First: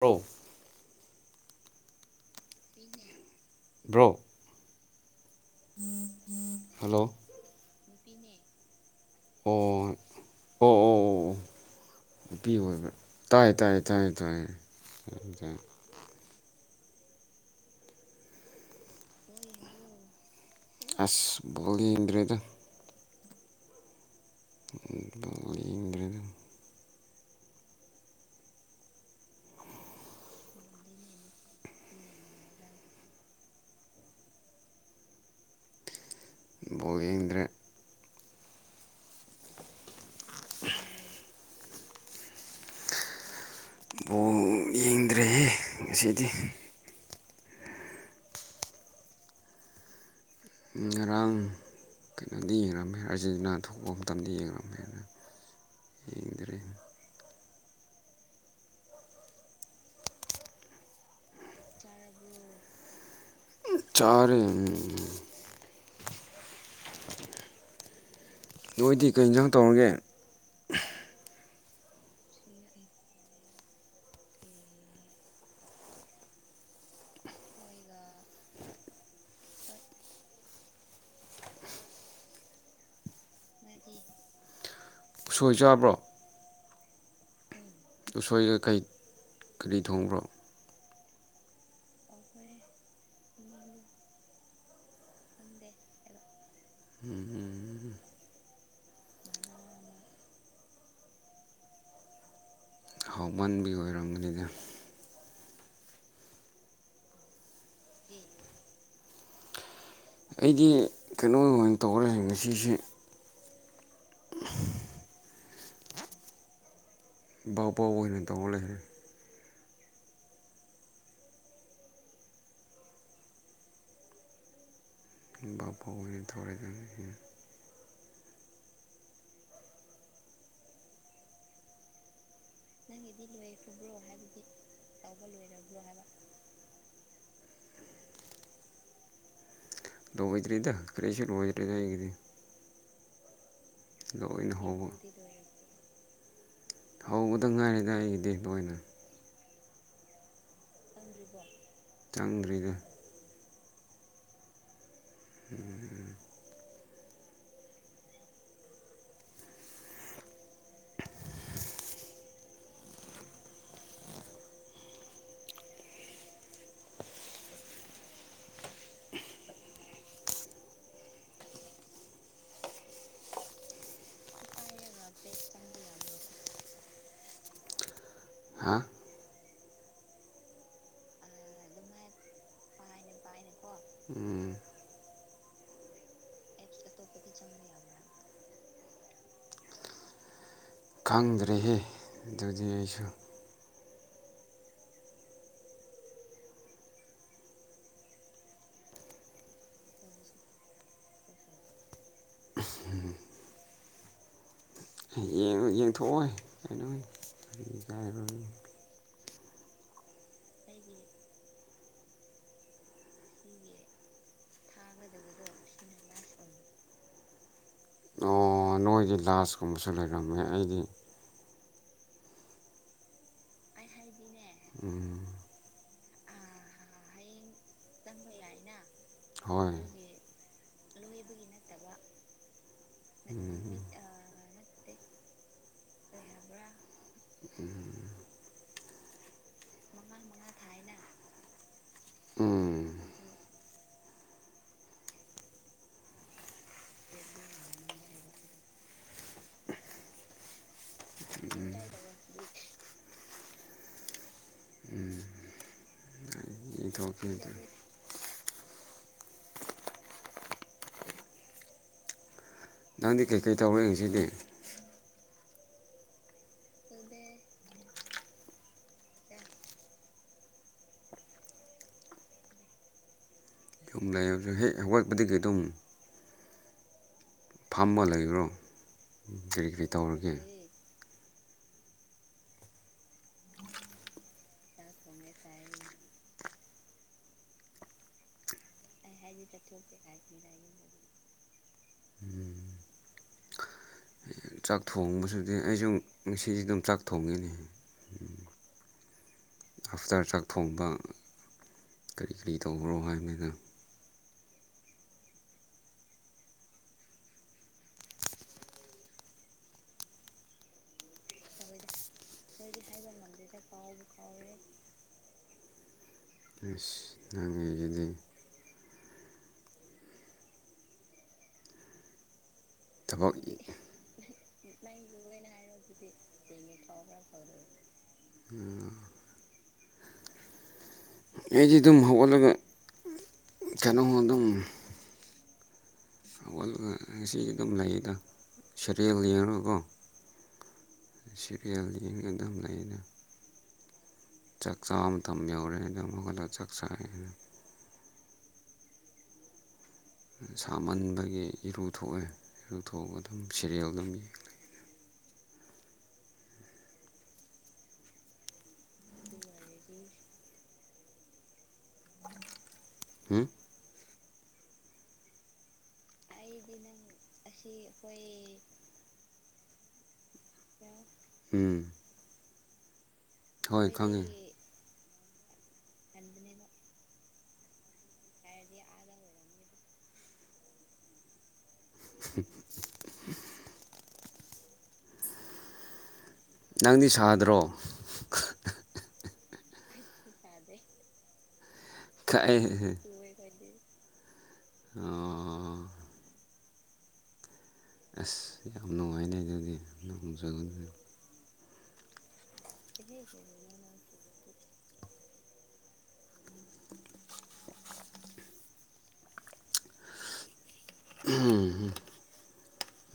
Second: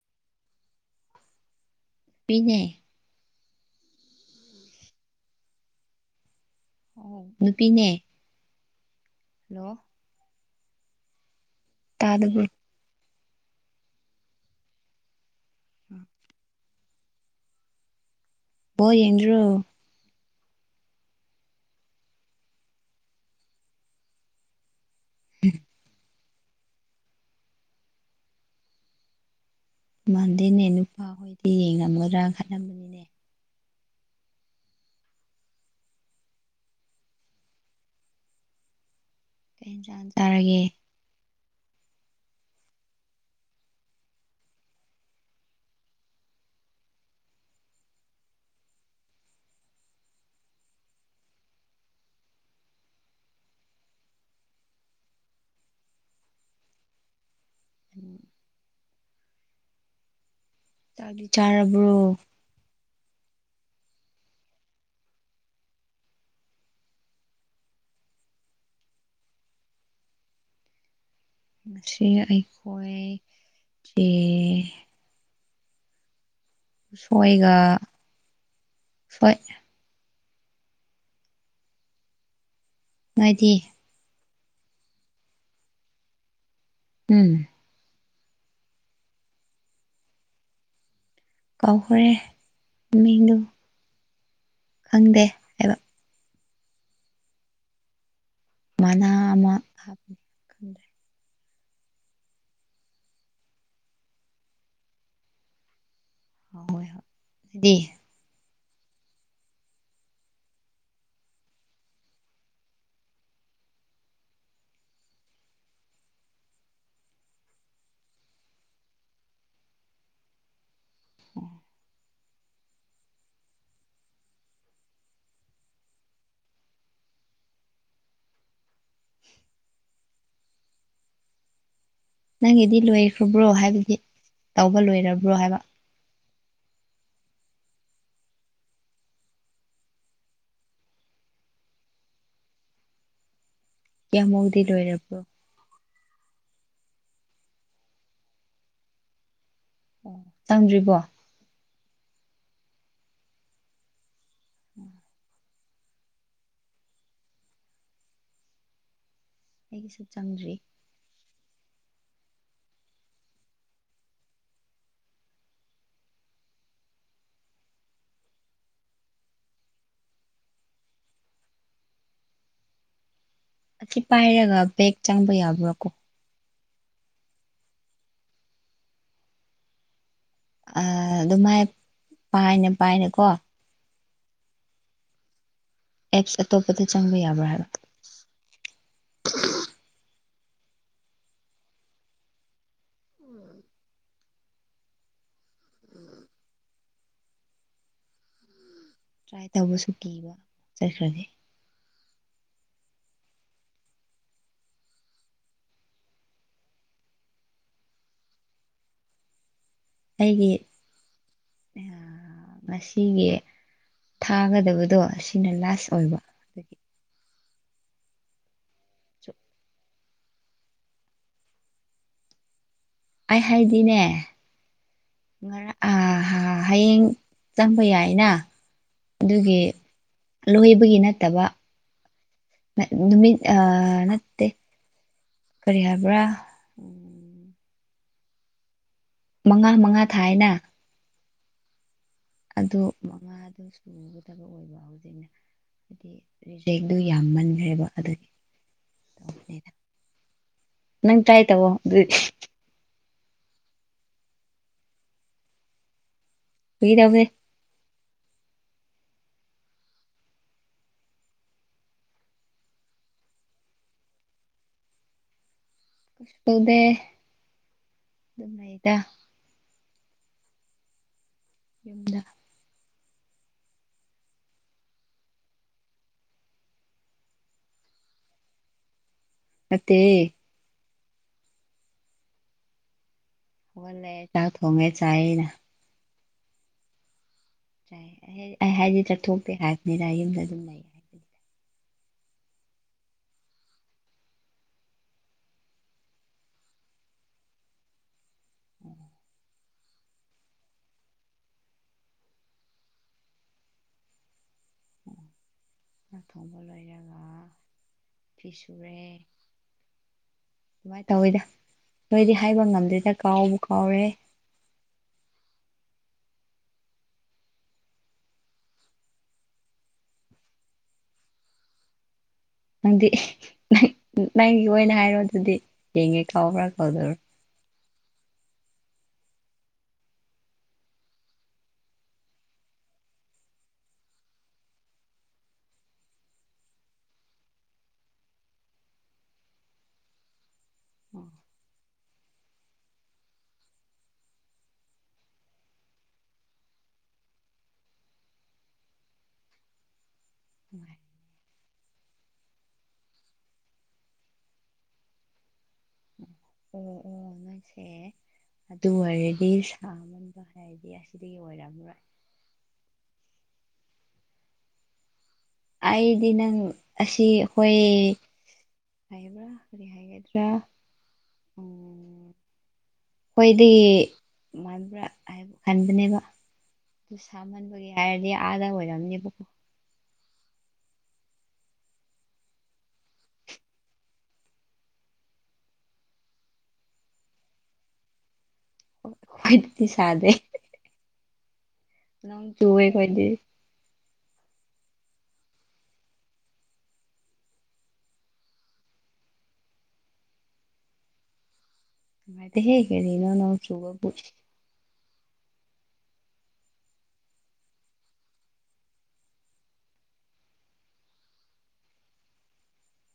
ꯔꯧ ꯄꯤꯅꯦ ꯕ꯭ꯔꯣ [inaudible] ꯅꯨꯄꯤꯅꯦ ꯑꯣ ꯑꯣ ꯍꯜꯂꯣ ꯑꯣ ꯑꯣ ꯑꯣ ꯇꯥꯗꯕ꯭ꯔꯣ ꯅꯨꯄꯤ ꯑꯣꯏꯕꯔ꯭ ꯇꯥꯏ ꯇꯥꯏ ꯇꯥꯏ ꯇꯥꯏ ꯎꯝ ꯕꯣꯜ ꯌꯦꯡꯗꯔꯣ ꯑꯁ ꯕꯣꯜ ꯌꯦꯡꯗ꯭ꯔꯦꯗ ꯎ [unintelligible] [unintelligible] ꯎꯝ ꯃꯥꯟꯗꯦꯅꯦ ꯅꯨꯄꯥꯍꯣꯏꯗꯤ ꯌꯦꯡꯉꯝꯒꯗ꯭ꯔꯥ ꯈꯠꯂꯝꯅꯤꯅꯦ ꯕꯣꯜ ꯌꯦꯡꯗ꯭ꯔꯦ ꯀꯩ ꯖꯥꯡ ꯆꯥꯔꯒꯦ ꯕꯣꯜ ꯌꯦꯡꯗ꯭ꯔꯦꯍꯦ ꯉꯁꯤꯗꯤ ꯉꯔꯥꯡ ꯀꯩꯅꯣꯗꯤ ꯌꯦꯡꯉꯝꯃꯦ ꯑꯥꯔꯖꯦꯟꯇꯤꯅꯥ ꯊꯣꯛꯄ ꯃꯇꯝꯗ ꯌꯦꯡꯝꯃꯦꯅ [inaudible] ꯎꯝ ꯆꯗꯤ ꯆꯥꯔꯕ꯭ꯔꯣ ꯆꯔꯦ ꯅꯣꯏꯗꯤ ꯀꯔꯤꯖꯪ ꯇꯧꯔꯒꯦ ꯉ ꯑꯩꯈꯣꯏ ꯆꯦ ꯁꯣꯏꯒ ꯁꯣꯏ ꯉꯅꯨꯡꯥꯏꯗꯤ ꯁꯣꯏꯖ ꯌꯥꯕ꯭ꯔꯣ ꯎꯝ ꯎꯁꯣꯏꯒ ꯀꯔꯤ ꯊꯣꯡꯕ꯭ꯔꯣ ꯀꯍꯔꯦ ꯃꯤꯗꯨꯨ ꯈꯪꯗꯦ ꯍꯥꯏꯕ ꯎꯝ ꯎꯝ ꯃꯅꯥ ꯑꯃ ꯊꯦ ꯍꯥꯎꯃꯟꯕꯤ ꯑꯣꯏꯔꯝꯒꯅꯤꯗ ꯍ ꯍꯣꯏ ꯍꯣꯏꯗꯤ ꯑꯩꯒꯤ ꯀꯩꯅꯣꯃ ꯑꯣꯏꯅ ꯇꯧꯔꯁꯤ ꯉꯁꯤꯁꯦ ꯕꯥꯥꯎ ꯄꯥꯎ ꯑꯣꯏꯅ ꯇꯧ ꯂꯩꯔꯦ ꯕꯕꯨ [unintelligible] ꯊꯧꯔꯦ ꯅꯪꯒꯤꯗꯤ ꯂꯣꯏꯈ꯭ꯔꯕ꯭ꯔꯣ ꯍꯥꯏꯕꯗꯤ ꯇꯧꯕ ꯂꯣꯏꯔꯕ꯭ꯔꯣ ꯍꯥꯏꯕ [unintelligible] ꯗꯣ ꯇꯔꯤꯗ ꯀꯦꯁꯨ ꯅꯣꯡ ꯇꯔꯤꯗ ꯍꯥꯏꯗꯤ ꯀꯃꯛꯗꯤ ꯂꯣꯏꯅꯔꯕ꯭ꯔꯣ ꯍꯧꯕꯗ ꯉꯥꯏꯔꯤꯦꯗ ꯑꯩꯒꯤ ꯗꯦꯛꯛꯇ ꯑꯣꯏꯅ ꯑꯣ ꯆꯪꯗ꯭ꯔꯤꯕꯣ ꯆꯪꯗ꯭ꯔꯤꯗ ꯎꯝ ꯎꯝ ꯎꯝ ꯑꯩꯒꯤꯁꯨ ꯆꯪꯗ꯭ꯔꯤ ꯑꯁꯤ ꯄꯥꯏꯔꯒ ꯕꯦꯦꯛ ꯆꯪꯕ ꯌꯥꯕ꯭ꯔꯥꯀꯣ ꯍꯥ ꯑ ꯑꯗꯨꯃꯥꯏ ꯄꯥꯏꯅꯦ ꯄꯥꯏꯅꯦꯀꯣ ꯎꯝ ꯑꯦꯞꯁ ꯑꯇꯣꯞꯄꯗ ꯆꯪꯕ ꯌꯥꯕ꯭ꯔꯥ ꯍꯥꯏꯕ ꯈꯪꯗ꯭ꯔꯦꯍ ꯑꯗꯨꯗꯤ ꯑꯩꯁꯨ ꯇ꯭ꯔꯥꯏ ꯇꯧꯕꯁꯨ ꯀꯤꯕ ꯆꯠꯈ꯭ꯔꯒꯦ ꯌꯦꯡꯊꯣꯛꯑꯣꯏ ꯀꯩꯅꯣ ꯑꯩꯒꯤ ꯉꯁꯤꯒꯤ ꯊꯥꯒꯗꯕꯗꯣ ꯁꯤꯅ ꯂꯥꯁ ꯑꯣꯏꯕ ꯑꯗꯨꯒꯤ ꯅ ꯅꯣꯏꯒꯤ ꯂꯥꯥꯁ ꯀꯨꯝꯕꯁꯨ ꯂꯩꯔꯝꯃꯦ ꯑꯩꯗꯤ ꯑꯩ ꯍꯥꯏꯗꯤꯅꯦ ꯎꯝ ꯉꯔꯥꯡ ꯑ ꯍꯌꯦꯡ ꯆꯪꯝꯕ ꯌꯥꯏꯅ ꯑꯗꯨꯒꯤ ꯍꯣꯏ ꯂꯣꯏꯍꯕꯒꯤ ꯅꯠꯇꯕ ꯅꯨꯃꯤ ꯑ ꯅꯠꯇꯦ ꯀꯔꯤ ꯍꯥꯏꯕ꯭ꯔꯥ ꯎ ꯃꯉꯥ ꯃꯉꯥ ꯊꯥꯏꯅ ꯑꯗꯨ ꯎꯝ ꯃꯉꯥꯗ ꯁꯨꯕꯗꯕ ꯑꯣꯏꯕ ꯍꯧꯖꯤꯛꯅꯦ ꯍꯥꯏꯗꯤ ꯔꯤꯖꯦꯛꯇꯨ ꯌꯥꯝꯃꯟꯈ꯭ꯔꯦꯕ ꯑꯗꯨꯒꯤ ꯇꯅꯤꯅ ꯅꯪ ꯇ꯭ꯔꯥꯏ ꯇꯕꯣ ꯏ ꯐꯥꯒꯤ ꯇꯧꯕꯅꯦ ꯇꯣꯛꯄꯤꯗ ꯅꯪꯗꯤ ꯀꯩꯀꯩ ꯇꯧꯔꯦ ꯌꯦꯡꯁꯤꯗꯤ ꯀꯁꯗꯦ ꯑꯗꯨꯗ ꯏꯂ ꯌꯨꯝ ꯂꯩꯕꯁꯨ ꯍꯦꯛ ꯍꯧꯒꯠꯄꯗꯒꯤ ꯑꯗꯨꯝ ꯐꯝꯃ ꯂꯩꯕ꯭ꯔꯣ ꯀꯔꯤ ꯀꯔꯤ ꯅꯠꯇꯦ ꯇꯧꯔꯒꯦ ꯍꯧꯒꯜꯂꯦ ꯆꯥꯛ ꯊꯣꯡꯉꯦ ꯆꯥꯏꯩꯅ ꯑꯩ ꯍꯥꯏꯗꯤ ꯆꯠꯊꯣꯛꯇꯦ ꯍꯥꯏꯕꯅꯤꯅ ꯌꯨꯝꯗ ꯑꯗꯨꯝ ꯂꯩꯌꯦ ꯍꯥꯏ ꯆꯥꯛ ꯊꯣꯡꯕꯁꯨꯗꯤ ꯑꯩꯁꯨ ꯉꯁꯤꯁꯨ ꯑꯗꯨꯝ ꯆꯥꯛ ꯊꯣꯡꯉꯤꯅꯤ ꯑꯐꯇꯔ ꯆꯥꯛ ꯊꯣꯡꯕ ꯀꯔꯤ ꯀꯔꯤ ꯇꯈꯔꯣ ꯍꯥꯏꯕꯅꯤꯗ ꯉꯥꯛ ꯊꯣꯡꯕ ꯂꯣꯏꯔꯒ ꯐꯤ ꯁꯨꯔꯦ ꯀꯃꯥꯏ ꯇꯧꯋꯤꯗ ꯅꯣꯏꯗꯤ ꯍꯥꯏꯕ ꯉꯝꯗꯦꯗ ꯀꯥꯎꯕ ꯀꯥꯎꯔꯦ [inaudible] ꯑꯁ ꯅꯪꯒꯤꯁꯤꯗꯤ ꯅꯪꯗꯤ ꯊꯕꯛ ꯅꯪꯒꯤ ꯑꯣꯏꯅ ꯍꯥꯏꯔꯣ ꯑꯗꯨꯗꯤ ꯌꯦꯡꯉꯦ ꯀꯥꯎꯕ꯭ꯔꯥ ꯀꯥꯎꯗ꯭ꯔꯥ ꯑꯩꯗꯤ ꯑꯗꯨꯝ ꯍꯧꯒꯠꯂꯒ ꯀꯩꯅꯣ ꯑꯗꯨꯝ ꯁꯔꯤꯅ [unintelligible] ꯑꯣ ꯁꯤ ꯁꯤ ꯀꯌꯥ ꯌꯦꯅ ꯀꯣ [unintelligible] ꯆꯥꯛꯆꯥ ꯃꯇꯝ ꯌꯧꫪꯅ ꯑꯃꯨꯛ ꯀꯥ ꯆꯥꯛ ꯆꯥꯅ ꯁꯥꯃꯟꯕꯒꯤ ꯏꯔꯨ ꯊꯣꯛꯑꯦ ꯏꯔꯨ ꯊꯣꯛꯑꯒ ꯑꯗꯨꯝ ꯁꯦꯔꯤꯦꯜ ꯑꯗꯨꯝ ꯌꯦꯡ ꯑꯣ ꯑꯣ ꯃꯁꯦ ꯑꯗꯨ ꯑꯣꯏꯔꯗꯤ ꯁꯥꯃꯟꯕ ꯍꯥꯏꯔꯗꯤ ꯑꯁꯤꯗꯒꯤ ꯑꯣꯏꯔꯝꯃꯔꯣꯏ [inaudible] ꯎꯝ ꯑꯩꯗꯤ ꯅꯪ ꯑꯁꯤ ꯍꯣꯏ ꯍꯥꯏꯕ꯭ꫪꯥ ꯀꯔꯤ ꯍꯥꯏꯒꯗ꯭ꯔꯥ ꯎꯝ ꯑꫭꯏꯗ‌ꯦ ꯍꯣꯏ ꯈꯪꯉꯦ ꯃꯥꯟꯕ꯭ꯔꯥ ꯈꯟꯕꯅꯦꯕ ꯑꯗꯨ ꯁꯥꯃꯟꯕꯒꯤ ꯍꯥꯏꯔꯗꯤ ꯑꯥꯗ ꯑꯣꯏꯔꯝꯅꯦꯕꯀꯣ ꯅꯪꯗꯤ ꯁꯥꯗꯔꯣ ꯍꯣꯏꯗꯤ ꯁꯥꯗꯦ [unintelligible] ꯅꯪ ꯀꯥꯏ ꯇꯨꯏꯎ‌ꯦ ꯑꯈꫭꯏꯗꯤ ꯑꯣ ꯑꯁ ꯌꯥꯝ ꯅꯨꯡꯉꯥꯏꯅꯦ ꯑꯗꯨꯗꯤ ꯅꯣꯡ ꯆꯨꯕꯗꯤ ꯅꯠꯇ‌ꯦꯍꯦ ꯀꯅꯤꯅꯣ ꯅꫭꯡꯆ‌ꯎꯕꯕꯨ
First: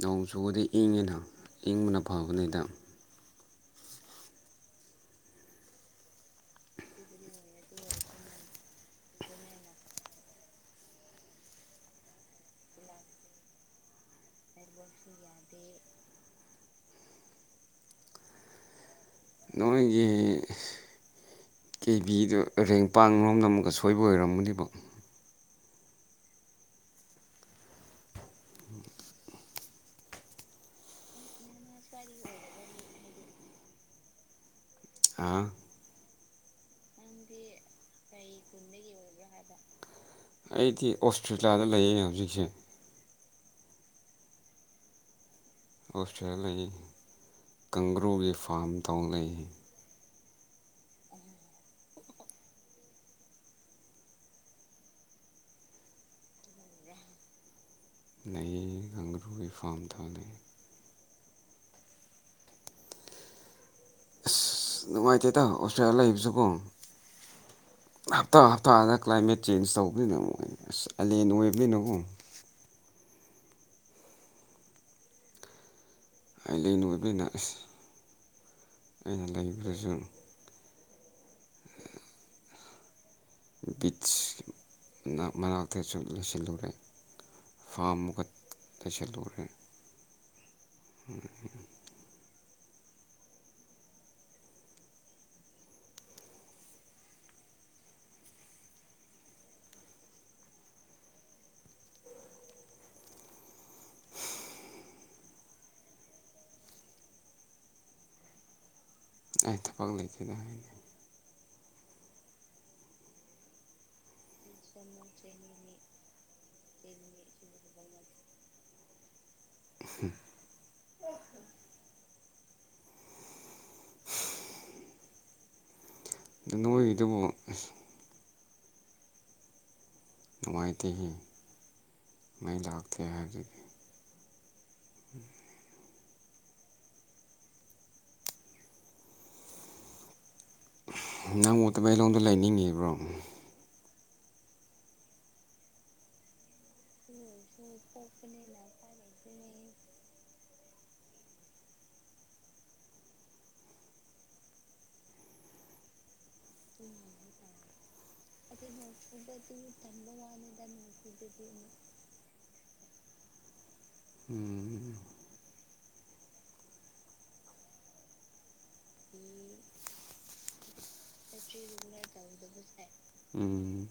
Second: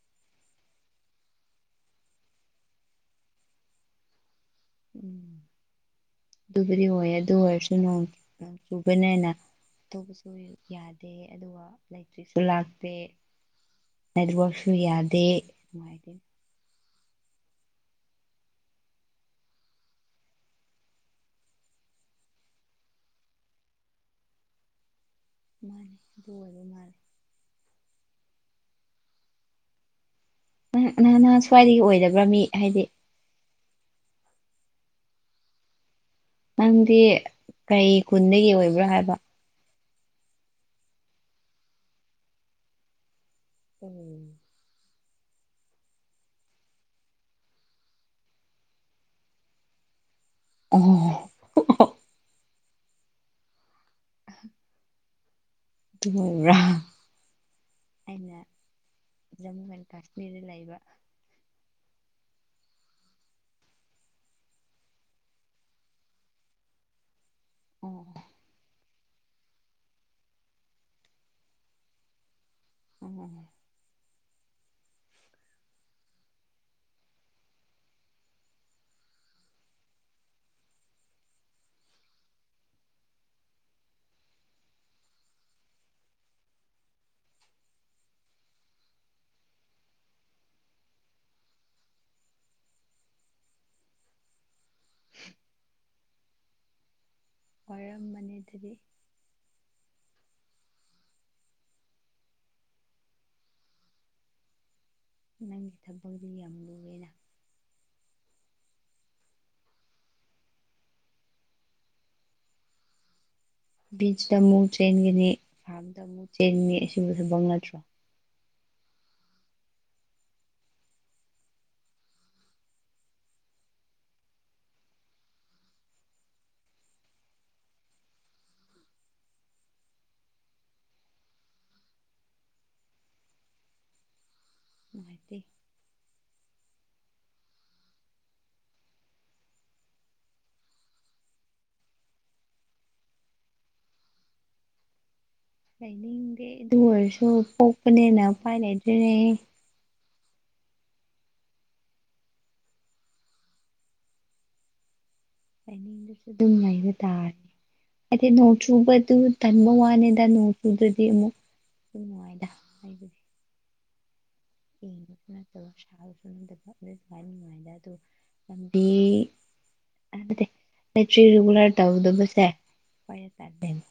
ꯅꯣꯡ ꯆꯨꯕꯗꯤ ꯏꯪꯉꯤꯅ ꯏꯪꯕꯅ ꯐꯕꯅꯤꯗ ꯑꯗꯨꯕꯨꯗꯤ ꯑꯣꯏ ꯑꯗꯨ ꯑꯣꯏꯔꯁꯨ ꯅꫭꯡ ꯆꯨꯕꯅꯤꯅ ꯇꯧꯕꯁꯨ ꯌꯥꯗꯦ ꯑꯗꯨꯒ ꯂꯩꯇ꯭ꯔꯤꯁꯨ ꯂꯥꯛꯇꯦ ꯅ‌ꯦꯠꯋꯥꯛꯁꯨ ꯌꯥꯗꯦ ꯅꯣꯏꯒꯤ ꯌꯦꯡꯄꯥꯡꯔꯣꯝꯗ ꯑꯃꯨꯛꯀ ꯁꯣꯏꯕ ꯑꯣꯏꯔꯝꯒꯅꯤꯕꫭ ꯃꯥꯅꯤ ꯑꯗꯨ ꯑꫭꯏꯕ ꯃꯂ‌ꯦ ꯅ ꯅꯍꯥꯟ ꯅꯍ ꯁ꯭ꯋꯥꯏꯗꯒꯤ ꯑꯣꯏꯗꯕ ꯃꯤ ꯍꯥꯏꯗꯤ ꯑ ꯅꯪꯗꯤ ꯀꯩ ꯈꯨꯟꯗꯒꯤ ꯑꯣꯏꯕ꯭ꯔꯥ ꯍꯥꯏꯕ ꯑꯩꯗꯤ ꯑꯣꯁꯇ꯭ꯔꯤꯂꯤꯌꯥꯗ ꯂꯩꯌꯦ ꯍꯧꯖꯤꯛꯁꯦ ꯎꯝ [unintelligible] ꯑꫭꯁꯇ꯭ꫪꯤꯌꯗ ꯂꯩꯌ‌ꯦ ꯕꯤ ꯐꯥꯝ ꯇꯧ ꯂꯩꯌ‌ꯦ꯫ ꯑꯣ ꯑꯗꯨ [unintelligible] ꯑꯩꯅ ꯂꯩꯌꯦ ꯀꯪꯒ꯭ꯔꯨꯒꯤ ꯖꯃꯨ ꯐꯥꯔꯝ ꯑꯦꯟ ꯇꯧ ꯂꯩꯌꯦ ꯀꯥꯁꯃꯤꯔꯗ ꯂꯩꯕ ꯑꯁ ꯅꯨꯡꯉꯥꯏꯇꯦꯗ ꯑꯣꯁꯇ꯭ꯔꯦꯂꯤꯌꯥ ꯂꯩꯕꯁ‌ꯦꯀꯣ ꯍꯞꯇꯥ ꯍꯞꯇꯥꯗ ꯀ꯭ꯂꯥꯏꯃꯦꯠ ꯆꯦꯟꯖ ꯇꯧꯕꯅꯤꯅ ꯑꯁ ꯑꯂꯦꯟ ꯑꯣꯏꯕꯅꯤꯅꯀꫭ ꯎꯝ ꯑꯣꯏꯕꯅ ꯑꯁ ꯑꯗꯨꯒ [unintelligible] ꯕꯤꯠꯁ ꯅꯛ ꯃꯅꯥꯛꯇꯁꯨ ꯂꯩꯁꯤꯜꯂꯨꯔꯦ ꯐꯥꯝꯃꯨꯛꯀ ꯂꯩꯁꯤꯜꯂꯨꯔꯦ ꯑ [unintelligible] [inaudible] ꯋꯥꯏꯔꯝꯃꯅꯦꯗꯨꯗꯤ ꯅꯪꯒꯤ ꯊꯕꯛꯗꯤ ꯌꯥꯝ ꯂꯨꯋꯦꯅ ꯇꯪꯉ ꯂꯩꯈꯗꯦ [unintelligible] ꯕꯤꯆꯇ ꯑꯃꯨꯛ ꯆꯦꯟꯒꯅꯤ ꯐꯥꯔꯝꯗ ꯑꯃꯨꯛ ꯆꯦꯟꯒꯅꯤ ꯑꯁꯤꯕꯨ ꯐꯪꯛ ꯅꯠꯇ꯭ꯔꯣ ꯑꯗꯨ ꯅꯣꯏꯒꯤꯗꯨꯕꯨ ꯃꯅꯨꯡꯉꯥꯏꯇꯒꯤ ꯇꯥꯛꯇꯦ ꯍꯥꯏꯒꯗꯤ ꯅꯨꯡꯉꯥꯏꯇꯦ ꯃꯨ ꯇꯃꯦꯂꯣꯡꯗ ꯂꯩꯅꯤꯡ ꯂꯩꯅꯤꯡꯗꯦ ꯑꯗꯨ ꯑꯣꯏꯔꯁꯨ ꯄꯣꯛꯄꯅꯦꯅ ꯄꯥꯏ ꯂꯩꯗ꯭ꯔꯤꯅꯦ ꯑꯩꯅꯁꯨ ꯅꯩꯕ ꯇꯥꯔꯅꯤ ꯑꯩꯗꯤ ꯅꯣꯡ ꯆꯨꯕꯗꯨ ꯇꯟꯕ ꯋꯥꯅꯤꯗ ꯅꯣꯡ ꯆꯨꯗ꯭ꯔꯗꯤ ꯑꯃꯨꯛ ꯅꯨꯡꯉꯥꯏꯗ ꯍꯥꯏꯕ ꯎꯝ ꯅꯨꯡꯉꯥꯏ ꯑꯗꯣ ꯂꯝꯕꯤ ꯑꯔꯤ ꯔꯤꯒꯨꯂꯔ ꯇꯧꯗꯕꯁꯦ ꯎꯝ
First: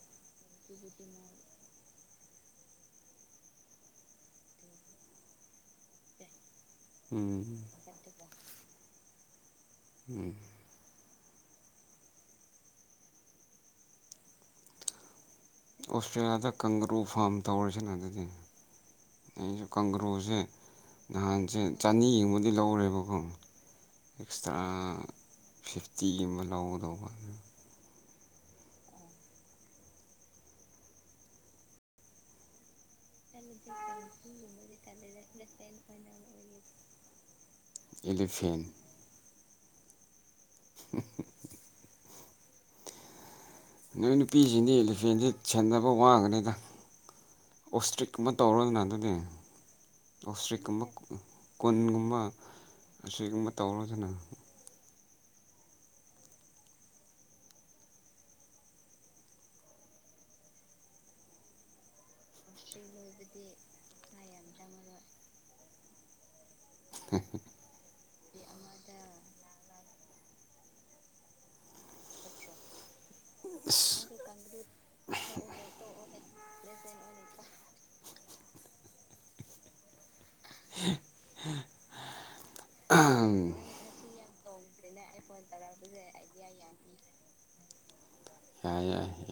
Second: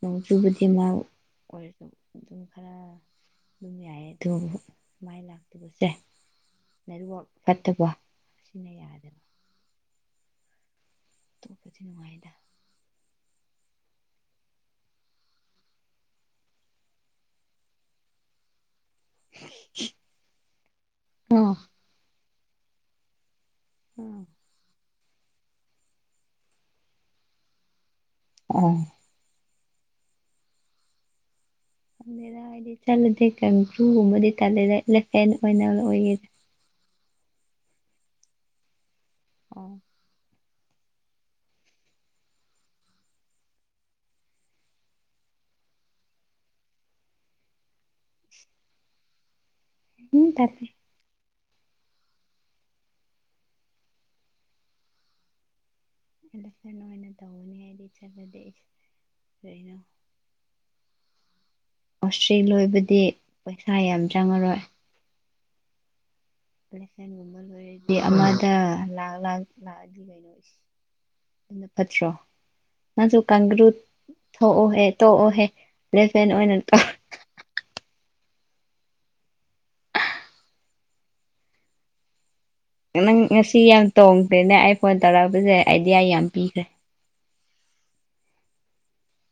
ꯅꯣꯡꯖꯨꯕꯗꯤ ꯃꯥ ꯑꯣꯏꯔꯁꯨ ꯑꯗꯨꯝ ꯈꯔꯥ ꯂꯨꯝꯅꯤ ꯍꯥꯏ ꯊꯣ ꯃꯥꯏꯅ ꯑꯗꯨꯒꯁꯦ ꯅꯦꯠꯋꯥꯛ ꯎꯝ ꯐꯠꯇꯕ ꯑꯁꯤꯅ ꯌꯥꯗꯕ ꯎꯝ ꯇꯣꯄꯗꯤꯅꯨꯡꯉꯥꯏꯗ ꯑꯣꯁꯇ꯭ꯔꯦꯂꯤꯌꯥꯗ ꯀꯥꯡꯒ꯭ꯔꯨ ꯐꯥꯝ ꯇꯧꯔꯤꯁꯤꯅ ꯑꯗꯨꯗꯤ ꯑꯩꯁꯨ ꯀꯪꯒ꯭ꯔꯨꯁꯦ ꯑꯥ ꯅꯍꯥꯟꯁꯦ ꯆꯅꯤ ꯌꯦꯡꯕꯗꯤ ꯂꯧꯔꯦꯕꯀꯣ ꯑꯥ ꯑꯦꯛꯁꯇ꯭ꯔꯥ ꯐꯤꯐꯇꯤꯒꯨꯝ ꯑꯃ ꯂꯧꯒꯗꯧꯕ ꯑ ꯔ ꯍꯥꯏꯗꯤ ꯆꯠꯂꯗꯤ ꯀꯥꯡꯀꯨꯒꯨꯝꯕꯗꯤ ꯇꯂꯦꯗꯦ ꯂꯦꯐꯍꯦꯟ ꯑꯣꯏꯅ ꯑꯣꯏ ꯑꯦꯂꯤꯐꯦꯟ ꯑꯣ ꯎ ꯅꯣꯏ ꯅꯨꯄꯤꯁꯤꯡꯗꯤ ꯏꯂꯤꯐꯦꯟꯁꯤ ꯁꯦꯟꯅꯕ ꯋꯥꯡꯉꯅꯤꯗ ꯑꯣꯁꯇ꯭ꯔꯤꯛꯀꯨꯝꯕ ꯇꯧꯔꯣꯗꯅ ꯑꯗꯨꯗꯤ ꯎꯝ ꯇꯜꯂꯦ ꯑꯣꯁꯇ꯭ꯔꯤꯛꯀꯨꯝꯕ ꯀꯨꯟꯒꯨꯝꯕ ꯑꯁꯤꯒꯨꯝꯕ ꯇꯧꯔꯣꯗꯅ ꯏꯂꯦꯐꯦꯟ ꯑꯣꯏꯅ ꯇꯧꯒꯅꯤ ꯍꯥꯏꯗꯤ ꯆꯠꯂꯗꯤ ꯀꯩꯅꯣ ꯑꯣꯁꯇ꯭ꯔꯤꯛ ꯂꯣꯏꯕꯗꯤ ꯄꯩꯁꯥ ꯌꯥꯝ ꯆꯪꯉꯔꯣꯏ ꯎ ꯏꯂꯦꯛꯁꯟꯒꯨꯝꯕ ꯂꯣꯏꯔꯗꯤ ꯑꯃꯗ ꯂꯥꯛ ꯂꯥꯛ ꯂꯥꯛꯑꯗꯤ ꯀꯩꯅꯣ ꯑꯗꯨ ꯐꯠꯇ꯭ꯔꯣ ꯅꯁꯨ ꯀꯥꯡ꯭ꯔꯨ ꯑꯁ ꯊꯣꯛꯎꯍꯦ ꯇꯣꯛꯎꯍꯦ ꯂꯦꯐꯍꯦꯟ ꯑꯣꯏꯅ [inaudible] ꯅꯪ ꯑꯗꯨ ꯉꯁꯤ ꯌꯥꯝ ꯇꯣꯡꯗ꯭ꯔꯦꯅꯦ ꯑꯩ ꯐꯣꯟ ꯇꯧꯔꯛꯄꯁꯦ ꯑꯥꯏꯗꯤꯌꯥ ꯌꯥꯝ ꯄꯤꯈ꯭ꯔꯦ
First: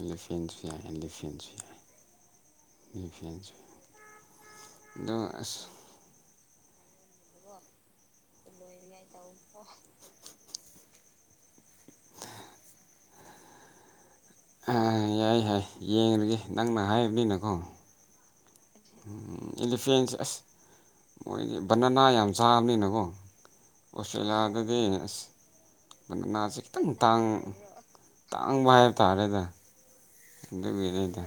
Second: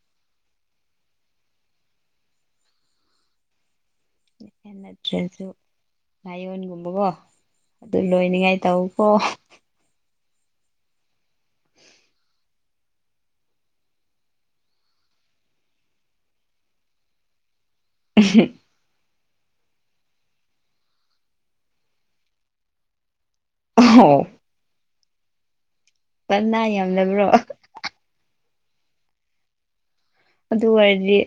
ꯂꯤꯐꯦꯟꯁꯨ ꯌꯥꯏꯐꯦꯟꯁꯨ ꯌꯥꯐꯁꯨ ꯅꯠꯇ꯭ꯔꯁꯨ ꯂꯥꯏꯌꯣꯟꯒꯨꯝꯕꯀꯣ ꯑꯗꯨ ꯂꯣꯏꯅꯤꯉꯥꯏ ꯇꯎꯀꯣ ꯑ ꯌꯥꯏ ꯌꯥꯏ ꯌꯦꯡꯒꯦ ꯅꯪꯅ ꯍꯥꯏꯕꯅꯤꯅꯀꯣ ꯎ ꯎ ꯏꯂꯤꯐꯦꯟꯁꯦ ꯑꯁ ꯃꯣꯏꯗꯤ ꯕꯅꯅꯥ ꯌꯥꯝ ꯆꯥꯕꯅꯤꯅꯀꯣ ꯑꯣꯁꯇ꯭ꯔꯦꯂꯤꯌꯥꯗꯗꯤ ꯑꯁꯅꯥꯁ ꯄꯅꯥ ꯈꯤꯇꯪ ꯇꯥꯡ ꯌꯥꯝꯗꯕ꯭ꯔꯣ ꯈꯤꯇꯥꯡꯕ ꯍꯥꯏꯕ ꯇꯥꯔꯦꯗ ꯑꯗꯨ ꯑꯣꯏꯔꯗꯤ ꯑꯗꯨꯒꯤꯗꯩꯗ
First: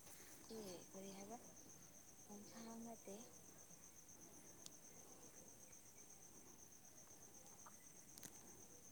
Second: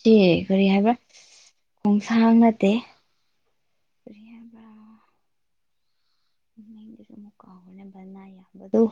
ꯁꯤ ꯀꯔꯤ ꯍꯥꯏꯕ꯭ꯔꯥ ꯈꯣꯡꯁꯥꯡ ꯅꯠꯇꯦ ꯔꯤꯍꯔ ꯄꯔ ꯁꯨ ꯑꯃꯨꯛ ꯀꯥꯎꯒꯅꯦꯕꯅ ꯌꯥꯕꯗꯣ